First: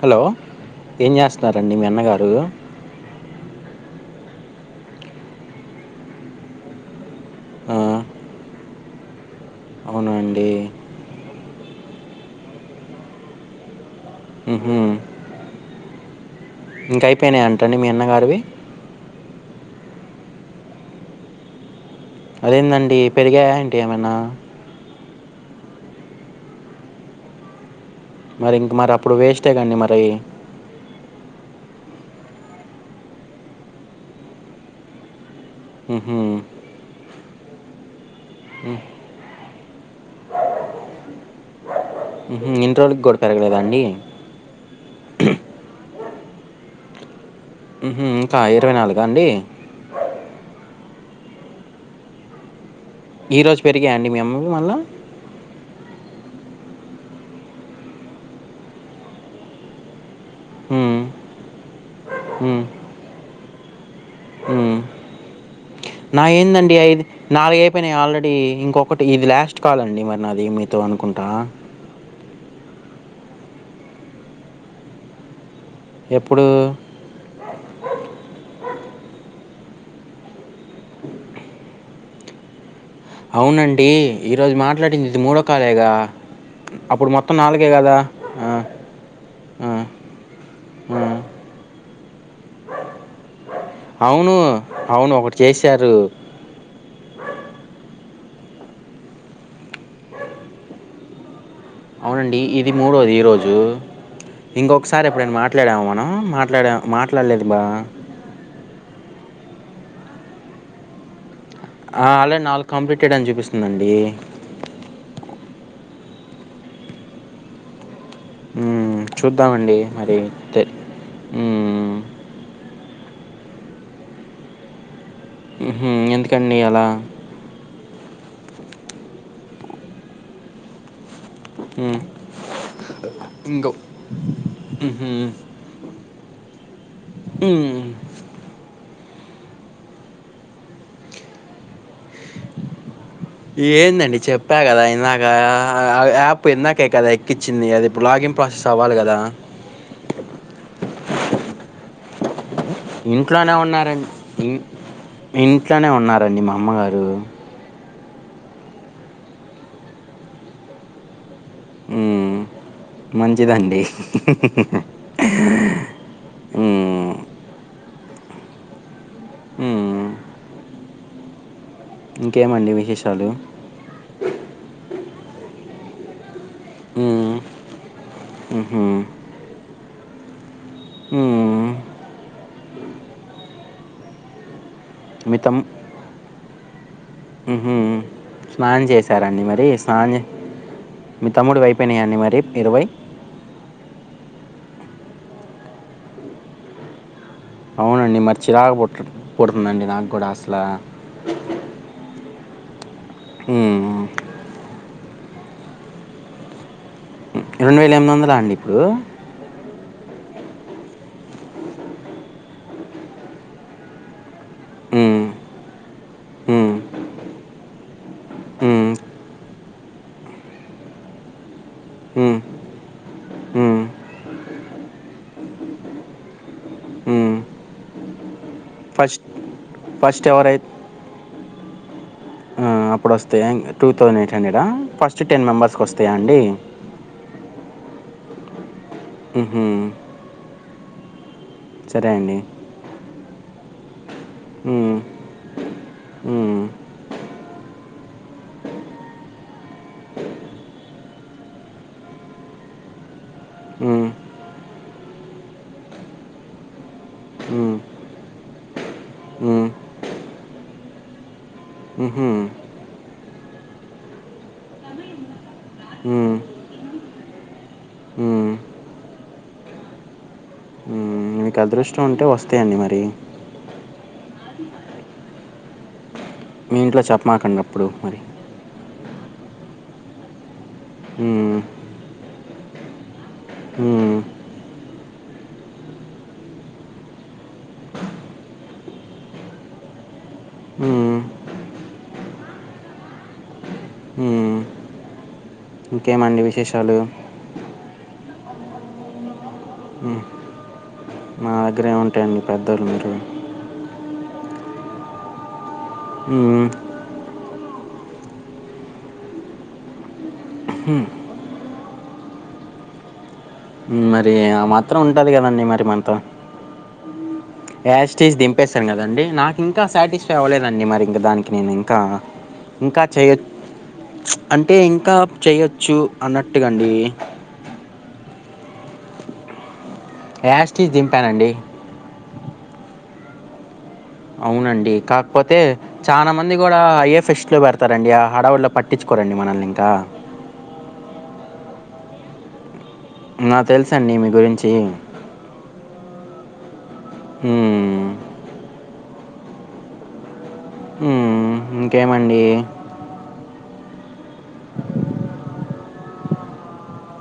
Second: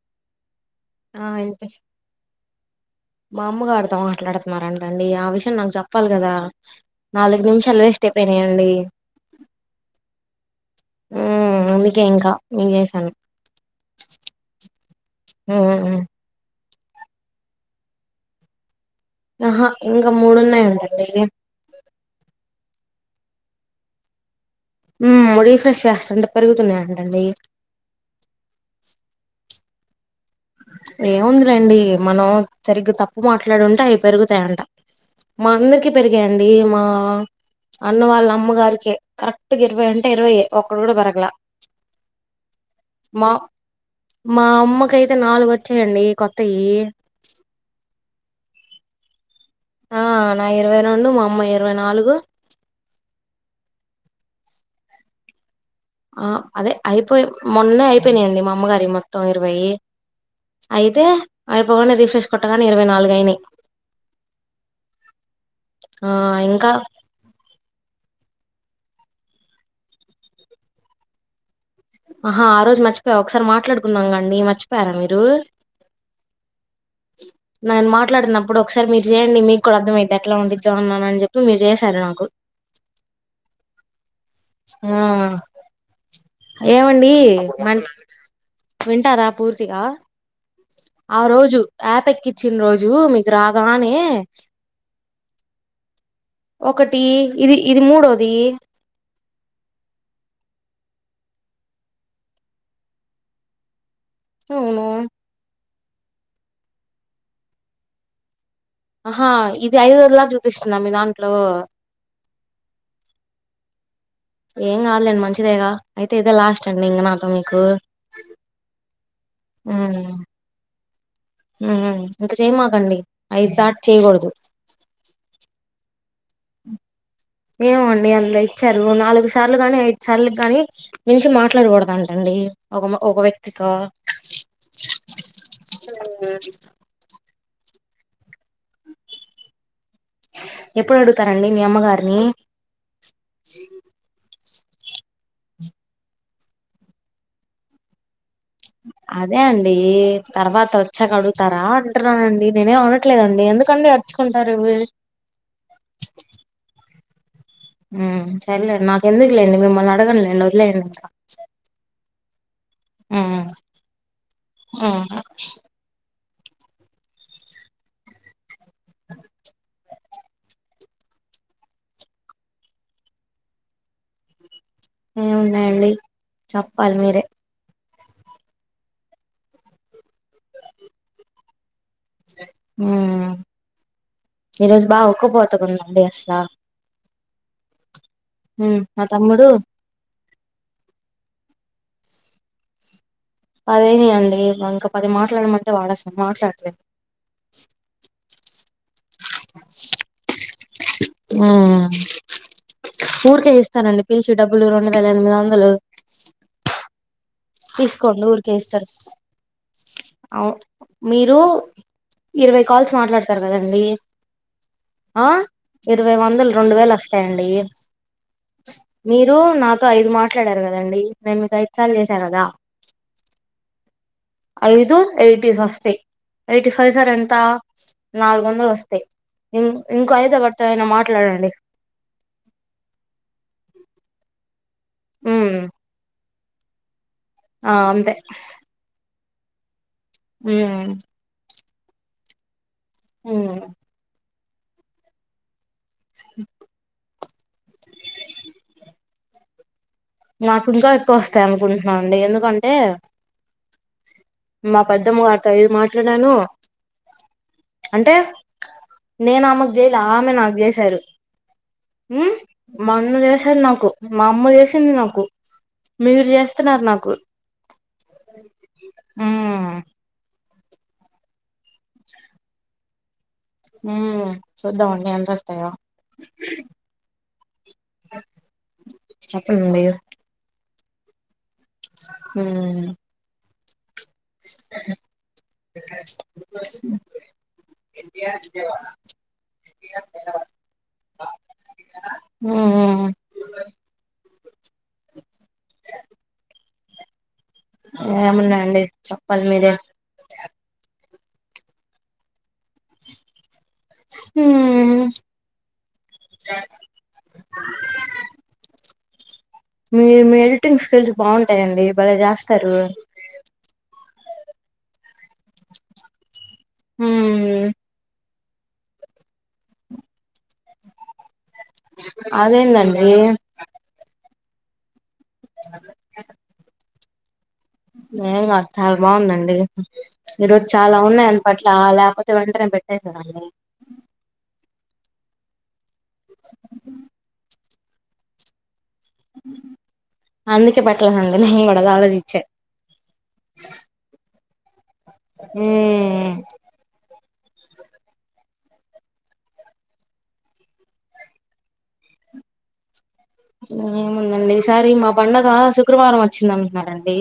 Hello ఏం ఆ ఇనిపిస్ చేస్తున్నారండి మీ అన్నగారు మా అమ్ము గాడితో మా మాట్లాడుతున్నారంటండి ఆ విషయం నాకు చెప్పాలి కదా నాలుగు ఆ, నిమిషాలు వేస్ట్ అయిపోయినాయండి అవునా అండి ఉ అందుకే ఇంకా మీకు చేసాను మ్హూ. ఉ హ ఉ ఇంక అయిపోయినఅట్ట మీ అన్నగారివి ఆహా ఇంకా మూడు ఉన్నాయి అంట అండి ఇది అది ఏంది అండి పెరిగాయా ఏంటి ఏమన్నా ఉమ్ రిఫ్రెష్ చేస్తుంటే పెరుగుతున్నాయి అంట అండి మరి ఇంక మరి అప్పుడు వేస్టే కండి మరి ఏముందిలేండి మనం సరిగ్గా తప్పు మాట్లాడుంటే అవి పెరుగుతాయి అంట మా అందరికి మ్హూ. పెరిగాయండి మా అన్న వాళ్ళ మ్, అమ్మగారికే కరెక్ట్ టిక్ ఇరవై అంటే ఇరవై ఒక్కటి కూడా దోరకలా మ్హూ. ఇన్ని రోజులకి కూడా మా పెరగలేదా అండి మా అమ్మ కైతు అయితే నాలుగు వచ్చాయండి కొత్తయి ఉహు ఇంకా ఇరవై నాలుగ అండి నాయి ఇరవై రెండు మా అమ్మ య్ ఇరవై నాలుగు ఈరోజు పెరిగాయా అండి మీ అమ్మ వీ మళ్ళా ఆ అదే అయిపోయి మొన్న అయిపోయినాయండి మా అమ్మగారి మొత్తం ఇరవై మ్, అయితే అయిపోగానే రిఫ్రెష్ కొట్టగానే ఇరవై నాలుగు అయినాయి ఉ ఆ నాయ్ ఇంకా ఏందండి ఐదు నాలుగు అయిపోయినాయి ఆల్రెడీ ఇంకొకటి ఇది లాస్ట్ కాల్ అండి మరి నాది మీతో అనుకుంటా ఆహా ఆ రోజు మర్చిపోయా ఒకసారి మాట్లాడుకున్నాం కాండి మర్చిపోయారా మీరు ఎప్పుడు నేను మాట్లాడినప్పుడు ఒకసారి మీరు చేయండి మీకు కూడా అర్థం అయితే ఎట్లా వండిద్దా అన్నాననీ చెప్పి మీరు చేశారు నాకు అవునండి ఈరోజు మాట్లాడింది ఇది మూడోకాలేగా ఏవండి మ వింటారా ఆ, పూర్తిగా ఆ రోజు యాప్ ఎక్కించిన రోజు మీకు రా రానే అవును అవును ఒకటి చేశారు ఒకటి ఇది ఇది మూడోది అవునండి ఇది మూడోది ఈరోజు అవును ఇంకొకసారి ఎప్పుడైన మాట్ ట్లాడామా మనం మాట్లాడ మాట్లాడలేదు బా ఆహా ఇది ఐదోదిలా చూపిస్తుందా మీ దాంట్లో ఆ ఆల్రెడీ నాలుగు కంప్లీటెడ్ అని చూపిస్తుందండి ఏం కాదులెండి మంచిదేగా అయితే ఇదే లాస్ట్ అండి ఇంక నాతో మీకు మ్ చూద్దామండి మరి తె మ్ హు మ్మ్. ఇంకా చేయమాకండి ఐదు దాటి చేయకూడదు ఉమ్ హు ఎందుకండి అలా ఏమో అండి అందులో ఇచ్చారు నాలుగు సార్లు గాని ఐదు సార్లు గాని మించి మ్మ్. మాట్లాడకూడదంటండి ఒక ఒక వ్యక్తి తో ఇంకో మ్హూ. మ్మ్. ఎప్పుడు అడుగుతారండి మీ అమ్మగారిని ఏందండి చెప్ ప్పా కదా ఇందకా యాప్ ఇందాకే కదా ఎక్కించిింది అది ఇప్పుడు లాగిన్ ప్రాసెస్ అవ్వాలి కదా అదే అండి తర్వాత వచ్చాకడుగుతారా అంటునానండి నేనేం అనట్లేదండి ఇంట్లోనే ఎందుకండి ఉన్నారండి అడుచుకుంటారు ఇన్- ఇవి ఇంట్లోనే ఉన్నారండి మా అమ్మగారు మ్ సరేలేండి నాకు ఎందుకు లేండి మిమ్మల్ని అడగనులేండి వదిలేయండి ఇంకా మ్మ్. ఉమ్, మంచిదండి ఉమ్, మ్ మ్మ్. ఇంకేమండి విశేషాలు ఎం ఉన్నాయండి చెప్పాలి మీరే ఉమ్ హు మ్మ్. ఈరోజు బా ఉక్కపోతగా ఉందండి అసలా ఉమ్ హు ఉమ్ స్నానం మా చేశారండి తమ్ముడు మరి స్నానం చే మీ తమ్ముడువైపోయినాయండి మరి ఇరవై పది అయినయ్ అండి ఇంకా పది మాట్లాడమంటే వాడసలు మాట్లాడలేదు అండి మరి చిరాకు పడు పడుతుందండి నాకు కూడా అసలు మ్ ఊరికే మ్మ్. ఇస్తనండి పిలిచి డబ్బులు రెండు వేల ఎనిమిది వందలు రెండు వేల ఎనిమిది తీసుకోండి వందలా అండి ఊరికే ఇప్పుడు ఇస్తారు అవు మీరు ఇరవై కాల్స్ మాట్లాడతారు కదండి మ్మ్, ఆ ఇరవై వందలు మ్మ్, రెండు వేలు వస్తాయండి మ్మ్, మీరు నాతో ఐదు మాట్లాడారు కదండి నేను మీకు ఐదు సార్లు చేస్ సా మ్మ్, కదా మ్మ్, ఐదు ఎయిటీ స్ వస్తాయ్ ఎయిటీ ఫైవ్ జార్ ఎంత మ్మ్. నాలుగో దలు వస్తయ్ ఫస్ట్ ఇం ఇంకో ఫస్ట్ ఐదు ఎవరితో ఎవరైతే అయిన మాట్లాడండి ఆ అప్పుడు వస్తాయా టూ థౌసండ్ ఎయిట్ హండ్రెడా ఫస్ట్ టెన్ ఉమ్ మెంబర్స్కి వస్తాయా అండి ఆ అంతే ఉమ్ హు మ్ సరే అండి మ్ మ్ నాకు ఇంకా ఎక్కువ వస్తాయి అనుకుంటున్నానండి ఎందుకంటే మ్మ్, మా పెద్దమ్మ గారుతో ఐదు మాట్లాడాను, మ్మ్, అంటే నేను మ్మ్, ఆమెకు చేయలా ఆమె నాకు చేసారు. హ్ మ్హూ, మా అన్న చేసాడు నాకు, మా అమ్మ చేసింది నాకు. మీరు చేస్తున్నారు నాకు. హ్ ఆ మీకు అదృష్టం ఉంటే వస్తయండి మరి. ఉ చూద్దామండి ఎంత వస్తాయో. మీ ఇంట్లో చెప్పమాకండి అప్పుడు మరి. చెప్పనండి. ఉ హ్ ఆ ఎ హ్ మ్మ్. ఉ ఇంకేమండి విశేషాలు? ఏమున్నాయండి చెప్పాలి మీరే. మా దగ్గరేం ఉంటాయండి పెద్దోలు మీరు. హ్ హ్ మీ మీ ఎడిటింగ్ స్కిల్స్ బావుంటాయండి బలే చేస్తారు. మరి ఆ మాత్రం ఉంటది కదండి మరి మనతో మ్మ్ యాస్ టీస్ దింప్ పేసాను కదండి. నాకు ఇంకా సాటిస్ఫై అవ్వలేదండి మరి ఇంకా దానికి. నేను ఇంకా ఇంకా అదేందండి చేయ్య చ్చు అంటే ఇంకా చేయొచ్చు అన్నట్టుగా అండి. ఏం కాదు చాలా బావుందండి. ఈరోజు యాస్టీస్ చాలా ఉన్నాయని దింపానండి బట్లు ఆ లేపోతే తే వెంటనే పెట్టేద్దునండి. అవునండి కాకపోతే చానా మంది కూడా అయ్యే ఫెస్ట్ లో పెడతారండి ఆ హడావిడిలో పట్ ట్టించుకోరండి మనల్ని ఇంకా. ఎట్లా హ్యాండిల్ హి వాడు అదే ఆలోచిచ్చే నా తెలుసు అండి మీ గురించి. హ్ హ్ మ్మ్. ఇంకేమండి. ఏముందండి ఈసారి మా పండుగ శుక్రవారం వచ్చిందంటున్నారండి.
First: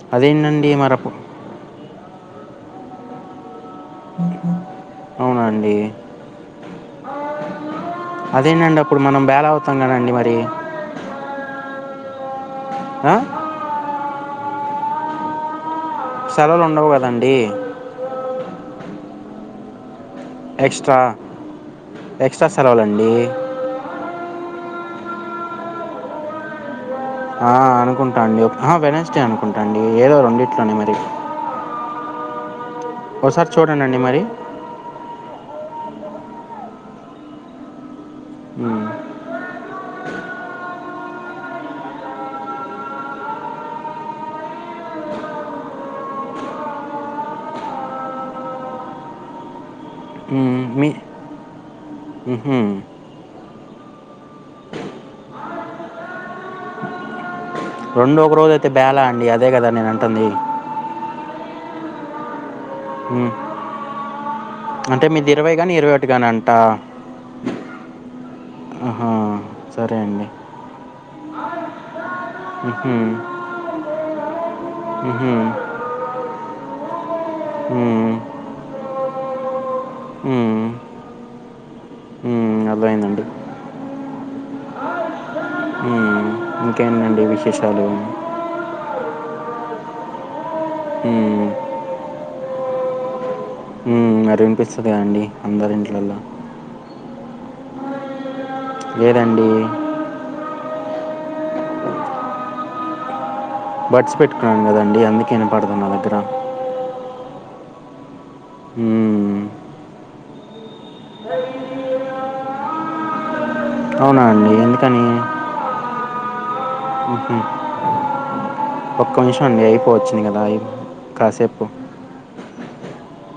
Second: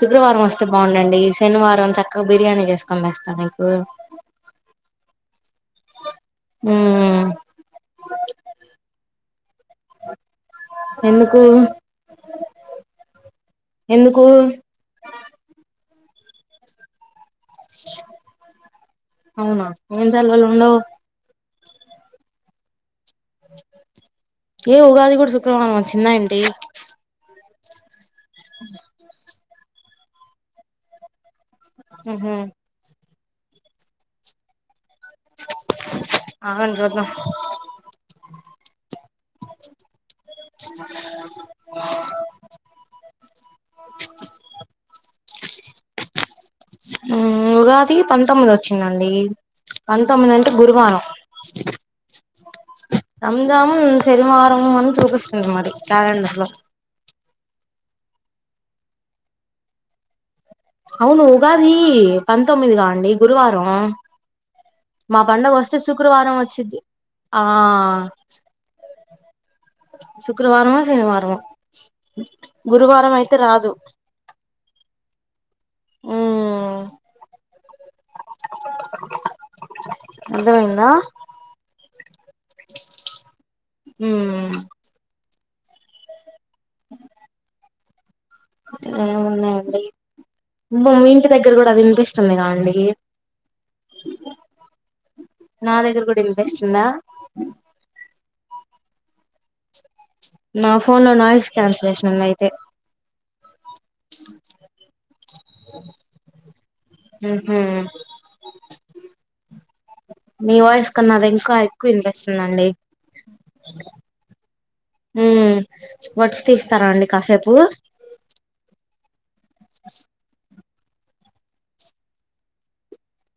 శుక్రవారం వస్తే అదేంటండి మరి అప్పు- బావుండండి, శనివారం చక్కగా బిర్యానీ చేసుకొని తేస్తా నీకు. అండి హ్మ్ కష్టం కదా అండి మరి. ఎందుకు [inaudible] ఆ ఎందుకు? సెలవు ఉండవు కదండి. అవునా ఏం సెలవులు ఉండవు. ఎక్స్ట్రా ఎక్స్ట్రా సెలవులండి. ఏ ఉగాది గుడ శుక్రవారం వచ్చిందా ఏంటి? ఆ అనుకుంటా అండి, అహ వెడ్నెస్డే అనుకుంటా అండి, ఏదో రెండిట్లోనే మిరు ఉహు ఒసారి చూడండండి మరి ఆగండి చూద్దాం. ఉమ్ [inaudible] [inaudible] [inaudible] ఉమ్ ఉగాది పంతొమ్మిది వచ్చిందండి. పంతొమ్మిది అంటే గురువారం. ఉహు రంజాము ఈ సెనివారమ అని చూపిస్తుంది మరి కేెలండర్ లో. రెండ ఒక రోజైతే బాల అండి, అదే కదా నేను అంటుంది అవును ఉగాది పంతొమ్మిది గ అండి ఉమ్, గురువారం. అంటే మా మీది పండగ ఇరవై కానీ వస్తే ఇరవై ఒకటి కానీ శుక్రవారం అంట వచ్చిది ఆ ఆ శుక్రవారమో శనివారమో ఉహుం, గురువారం అయితే రాదు ఉహు ఉమ్ ఉమ్ ఉమ్, అర్థమైందా? ఉమ్ అర్థమైందండి. ఉమ్ ఉమ్ ఇంకేంటండి విశేషాలు? ఏం ఉన్నాయండి, మీ ఇంటి మ్మ్. దగ్గర కూడా ఇనిపి న్నయ అండి ఉమ్ అది వినిపిస్తదదండి, అందరి ఇంట్లల్లో అ లేదండి నా ఫోన్ లో నాయిస్ క్యాన్సల్ చేసినం అయితే బడ్స్ పెట్టుకున్నాను కదండి అందుకే ఇనపడుతుంది నా దగ్గర ఉహు ఉమ్ మీ వాయిస్ కన్నా అది ఇంకా ఎక్కువ ఇనిపిస్తుందండి. అవునా అండి ఎందుకని ఉమ్ బర్డ్స్ తీస్తారా అండి మ్హూ. కాసేపు ఒక్క నిమిషం అండి, అయిపోవచ్చింది కదా అ కాసేపు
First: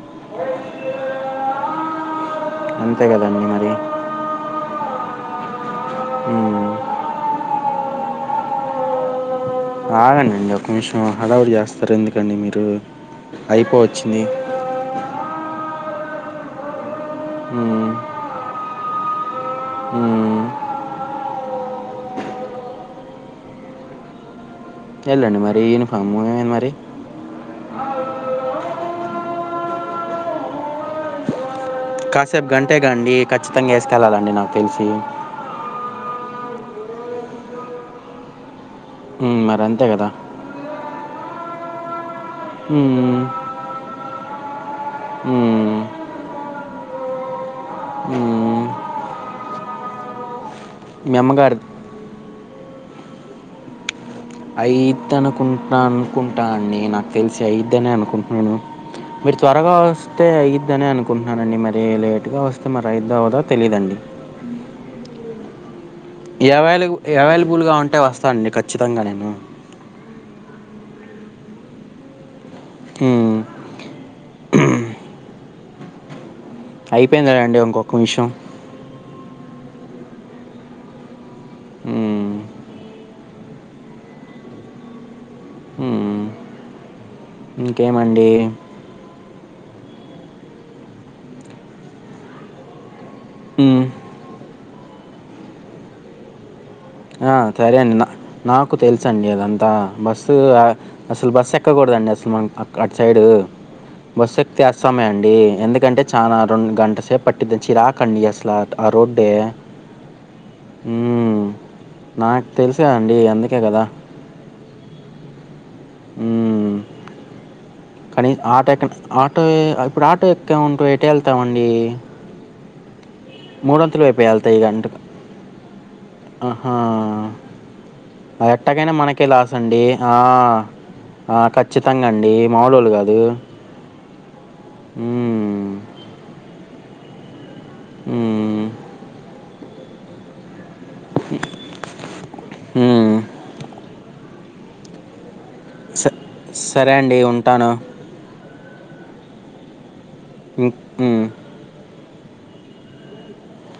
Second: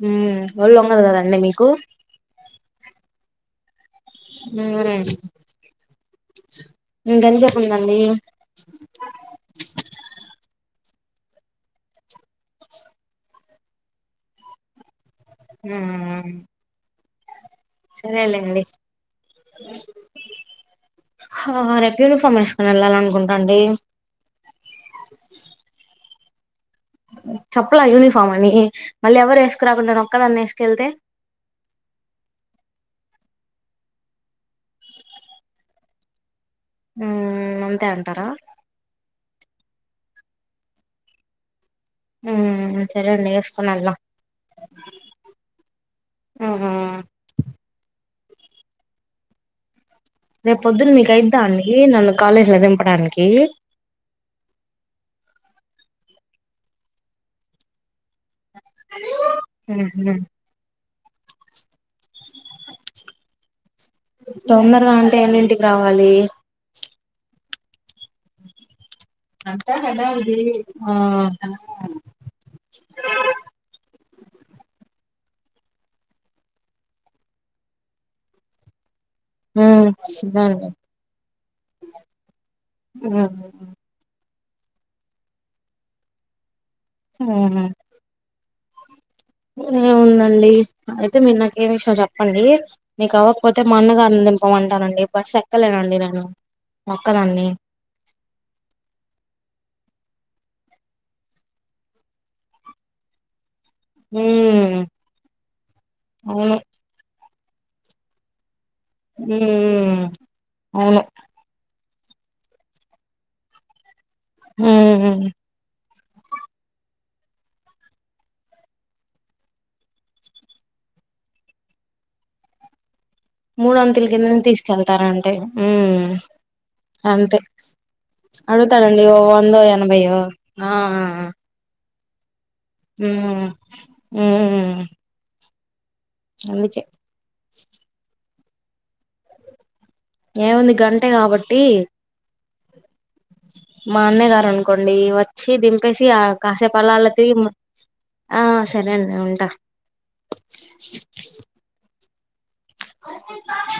ఉమ్ ఒళ్ళు ఉంగదు కదండి మీకు అంతే కదండి మరి వేరేయి ఉమ్ ఇంగేతజేపు ఉందండి? చూసిన హడావిడి చేస్తారు ఎందుకండి మీరు, అయిపోవచ్చింది. ఉమ్ మ్మ్. సరే లేండి మ్మ్. హహ రేపు యూనిఫామ్ ఏసుకని వెళ్ళాలనుకుంటాండి. వెళ్ళండి మరి యూనిఫామ్, ఏమంది మరి చెప్పలా యూనిఫామని మళ్ళీ ఎవరు వేసుకురాకుండా నేను ఒక్కదాన్ని ఏసుకెళ్తే. కాసేపు గంటేగాండి, ఖచ్చితంగా ఏసుకెళ్ళాలండి నాకు తెలిసి. ఉ అంతే అంటారా ఊ మరి అంతే కదా సరే అండి విసుకుని వెళ్ళ ఉ ఉ హు ఉమ్. రేపు పొద్దున్న మీకు మీ అయిద్దా అమ్మగారు అండి నన్ను కాలేజీలో దింపడానికి అయిదు అనుకుంటా అనుకుంటా అండి నాకు తెలిసి అయిద్ని అనుకుంటున్నాను మీరు త్వరగా మ్మ్ హు వస్తే అయిద్దని అనుకుంటున్నానండి మరీ లేట్ లేటుగా వస్తే అయితదో అవ్వదు తెలీదండి చెప్పాలి అవైలబుల్గా ఉంటే వస్తానండి ఖచ్చితంగా నేను అంతా హడావిడి ఆ ఉ అయిపోయిందదా అండి ఇంకొక్క నిమిషం ఉ దాంది ఉమ్, ఉహు ఉ హ వచ్చామండి ఏ ఉందండి అయితే మీరు నాకు ఏ విషయం చెప్పండి నీకు అవ్వకపోతే మా ఉమ్. అన్నగానీ దింపమంటానండి బస్సు ఎక్కలేనండి నేను ఎక్కనండి సరే అండి నా నాకు తెలుస అంది అంతా బస్సు అసలు బస్ ఎక్కకూడదండి అసలు మనము అటు సైడు బస్సు ఎక్కితే ఉమ్ అస్సమే అండి ఎందుకంటే చాలా అవును రెండు గంట సేపు పట్టింది చాలా చిరాకు అసలు అ రోటే ఉమ్ అవును నాకు తెలిసా అండి అందుకే కదా ఆ హు హ్మ్. కానీ ఆటో ఎక్క ఆటో ఇప్పుడు ఆటో ఎక్క ఉంట ఎటు వెళ్తామండి మూడంతులు మూడొంతుల కింద అయిపోయళ్తాయి ఈ గంటకు తీసుకెళ్తారంటే ఉమ్ అ అంతే ఎట్టకైనా అడుగుతాడండి ఓ మనకే లాస్ వందో అండి ఆ ఆ ఎనభైయో ఆ ఖచ్చిత కచ్చితంగా మాములు వాలు కాదు ఉ ఉ అందుకే మ్మ్. ఏముంది గంటే కాబట్టి మ్మ్. మా అన్నయ్య గారు అనుకోండి వచ్చి దింపేసి ఆ స- కాసేపు సరే అలా అలా అండి తీరీగీ ఉంటాను సరే అండి ఉంటా ఉ ఉ హు మంది బాగా